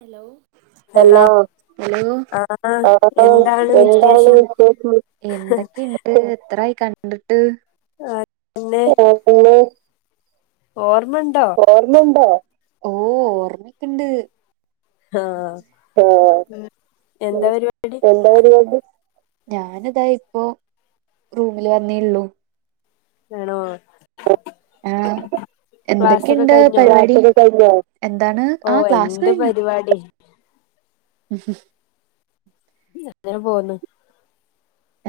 Hello hello hello ആഹ് എന്താണ് അവൗടപ്പോഎന്താണ് വിശേഷം വിശേഷം എന്തൊക്കെണ്ട് [unintelligible] എത്രായി കണ്ട്ട്ട് ആഹ് പിന്നെ [unintelligible] ഓർമ്മണ്ടോ ഓർമ്മണ്ടോ ഓ ഓർമ്മിക്കണ്ട് ഹാ എന്താ പരിവാടി ന്താ പരിവാടി! ഞാനിതാ ഇപ്പോ റൂമില് വന്നേള്ളൂ [unintelligible] ആഹ് ക്ലാസ്സൊക്കെ എന്തെക്കെണ്ട് കഴിഞ്ഞോ പരിവാടി ക്‌ളാസൊക്കെ കഴിഞ്ഞോ എന്താണ് ആ ഓഹ് ക്ലാസ്സ് എന്ത് കഴിഞ്ഞു. പരിപാടി അങ്ങനെപോവ്ന്ന്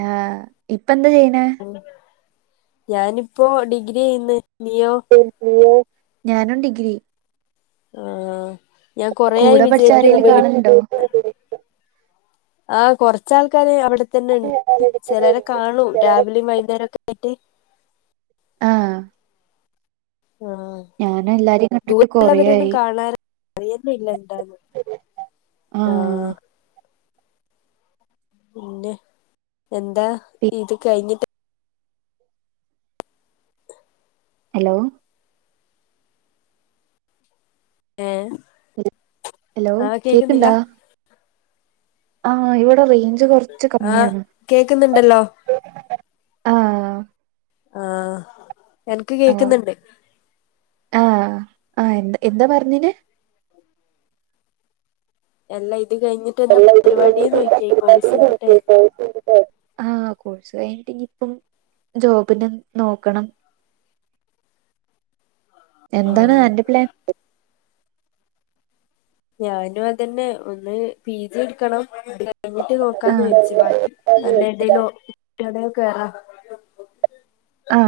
ആഹ് ഇപ്പന്താ ചെയ്യണേ? [inaudible] ഞാനിപ്പോ ഡിഗ്രിയെയ്യീന്ന് നീയോ ഞാനും ഡിഗ്രി ആഹ് ഞാൻ കൊറയായി കൂടെ പഠിച്ച വിചാരിക്കുന്നു ആരേലും വിളി കാണലുണ്ടോ ആ കൊർച്ചാൾക്കാര് അവിടെ ടതന്നെണ്ട് ചിലരെ കാണും രാവിലിം വൈന്നേരക്കായിട്ട് ആഹ് ആഹ് ഞാന് എല്ലാരിംകണ്ടിട്ട് ദൂരെള്ളവരൊന്നും കൊറയായി കാണാറ് അറിയുന്നില്ല എന്താന്ന് ആ ആഹ് പിന്നെ എന്താ പി ഇത് കഴിഞ്ഞിട്ട് ഹലോ ഏ ഹലോ കേക്ക്ണ്ടാ ആഹ് ഇവിടെ റൈഞ്ച്കൊറച്ച് ആഹ് കമ്മിയാണ് കേക്കുന്നുണ്ടല്ലോ കേക്കുന്നുണ്ടോ ആഹ് ആഹ എനക്ക് കേക്കുന്നുണ്ട് ആഹ ആഹ എന്ത എന്താ പറഞ്ഞന് എല്ലാ ഇത് കഴിഞ്ഞിട്ട് എന്താ പരിപാടിയ നോക്കിയായി കോഴസ് കഴിഞ്ഞിട്ടേ ആഹ കോഴ്സ് കഴിഞ്ഞിട്ട് ഇനിയിപ്പം ജോബിന നോക്കണം എന്താണ് ആഹ് അന്റെ പ്ലാൻ ഞാനും അതന്നെ ഒന്ന് പീ ജി എടുക്കണം ഇ കഴിഞ്ഞിട്ട് നോക്കാന്ന് ആഹ് വെച്ചു ബാക്കി നല്ല എന്തേലും കിട്ടാണെകിൽ കേയറാ ആ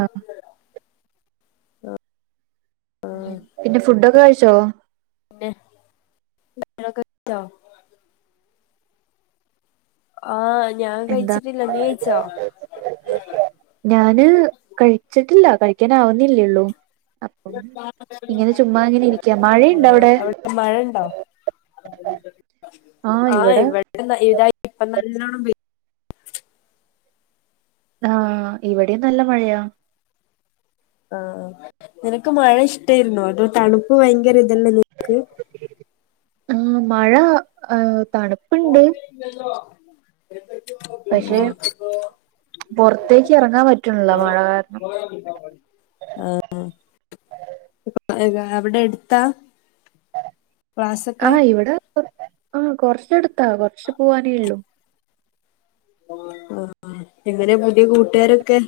പിന്നെ ഫുഡൊക്കെ കഴിച്ചോ പി ക [unintelligible] ആഹ ഞാൻ എന്താ കഴിച്ചികില്ല നീ കഴിച്ചോ ഞാന് കഴിച്ചിട്ടില്ല കഴിക്കാനാവുന്നില്ലേള്ളൂ അപ്പം ഇങ്ങനെ ചുമ്മാ അങ്ങനെ ഇരിക്ക മഴയുണ്ട ആഹ് അവിടെ മഴ ഇണ്ടോ ആഹ് ഇവിടെ ഇത ഇപ്പ നല്ലോണം പെ ആഹ് ഇവിടെയും നല്ല മഴയാ ആഹ നിനക്ക് മഴ ഇഷ്ടായിരുന്നു അത തണുപ്പ് ഭയങ്കര ഇതല്ലത് ആ മഴ ആഹ തണുപ്പ് ല്ല [unintelligible] പക്ഷേ പുറത്തേക്ക് ഇറങ്ങാൻ പറ്റണ്ണി ല്ല മഴ കാരണം ആ [unintelligible] ആഹ അവിടെ എടുത്താ ക്ലാസ്സൊക്കെ ആഹ ഇവിടെ ആ കൊറച്ചെടുത്താ കുറച്ച് പോവാനേ ഉള്ളൂ ആ എങ്ങനെ പുതിയ കൂട്ടുകാരൊക്കെ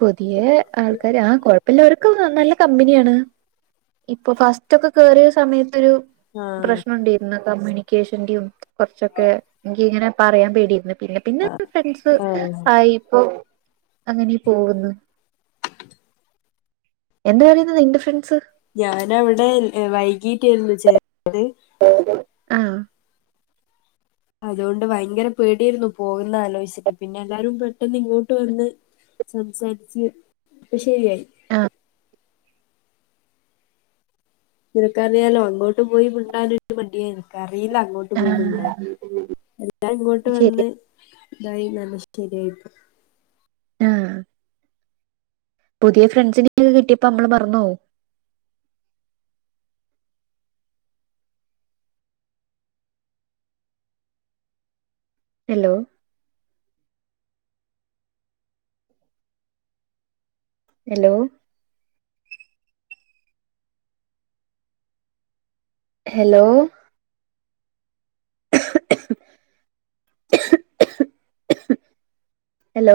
പുതിയ ആൾക്കാര് ആ കൊഴപ്പില്ല അവർ നല്ല കമ്പനിയാണ് ഇപ്പൊ ഫസ്റ്റ്ൊക്കെ കേറിയ സമയത്തൊരു ആ പ്രശ്നംുണ്ടായിന്ന് കമ്മ്യൂണിക്കേഷന്റെയും കുറച്ചൊക്കെ എനി ഇങ്ങനെ പറയാൻ പേടിന്ന് പിന്നെ പിന്നെപ്പം ഫ്രണ്ട്സ് ആ ആയിപ്പോ അങ്ങനെ പോകുന്നു എന്താ പറയുന്നത് നിന്റെ ഫ്രൻസ് ഞാനവിടെ വൈകീട്ടായിരുന്നു ചേ അതെ ആഹ അതുകൊണ്ട് ഭയങ്കര പേടിരുന്നു പോകന്ന ആലോചിച്ചിട്ട് പിന്നെ എല്ലാരും പെട്ടെന്ന് ഇങ്ങോട്ട് വന്ന് സംസാരിച്ച് ഇപ്പൊ ശരിയായി ആഹ നിനക്കറിയാലോ അങ്ങോട്ട് പോയി മി ണ്ടട്ടാനൊരു മടി ആയിരുന്നു നിനക്ക അറിയില്ല അങ്ങോ പോണ്ട ആഹ് എല്ലാം ഇങ്ങോട്ട് ശരി വന്ന് ഇതായി നല്ല ശരിയായിപ്പോ ആഹ പുതിയ ഫ്രണ്ട്സിനൊക്കെ കിട്ടിയപ്പോ നമ്മള് മറന്നോ ഹലോ ഹലോ ഹലോ ഹലോ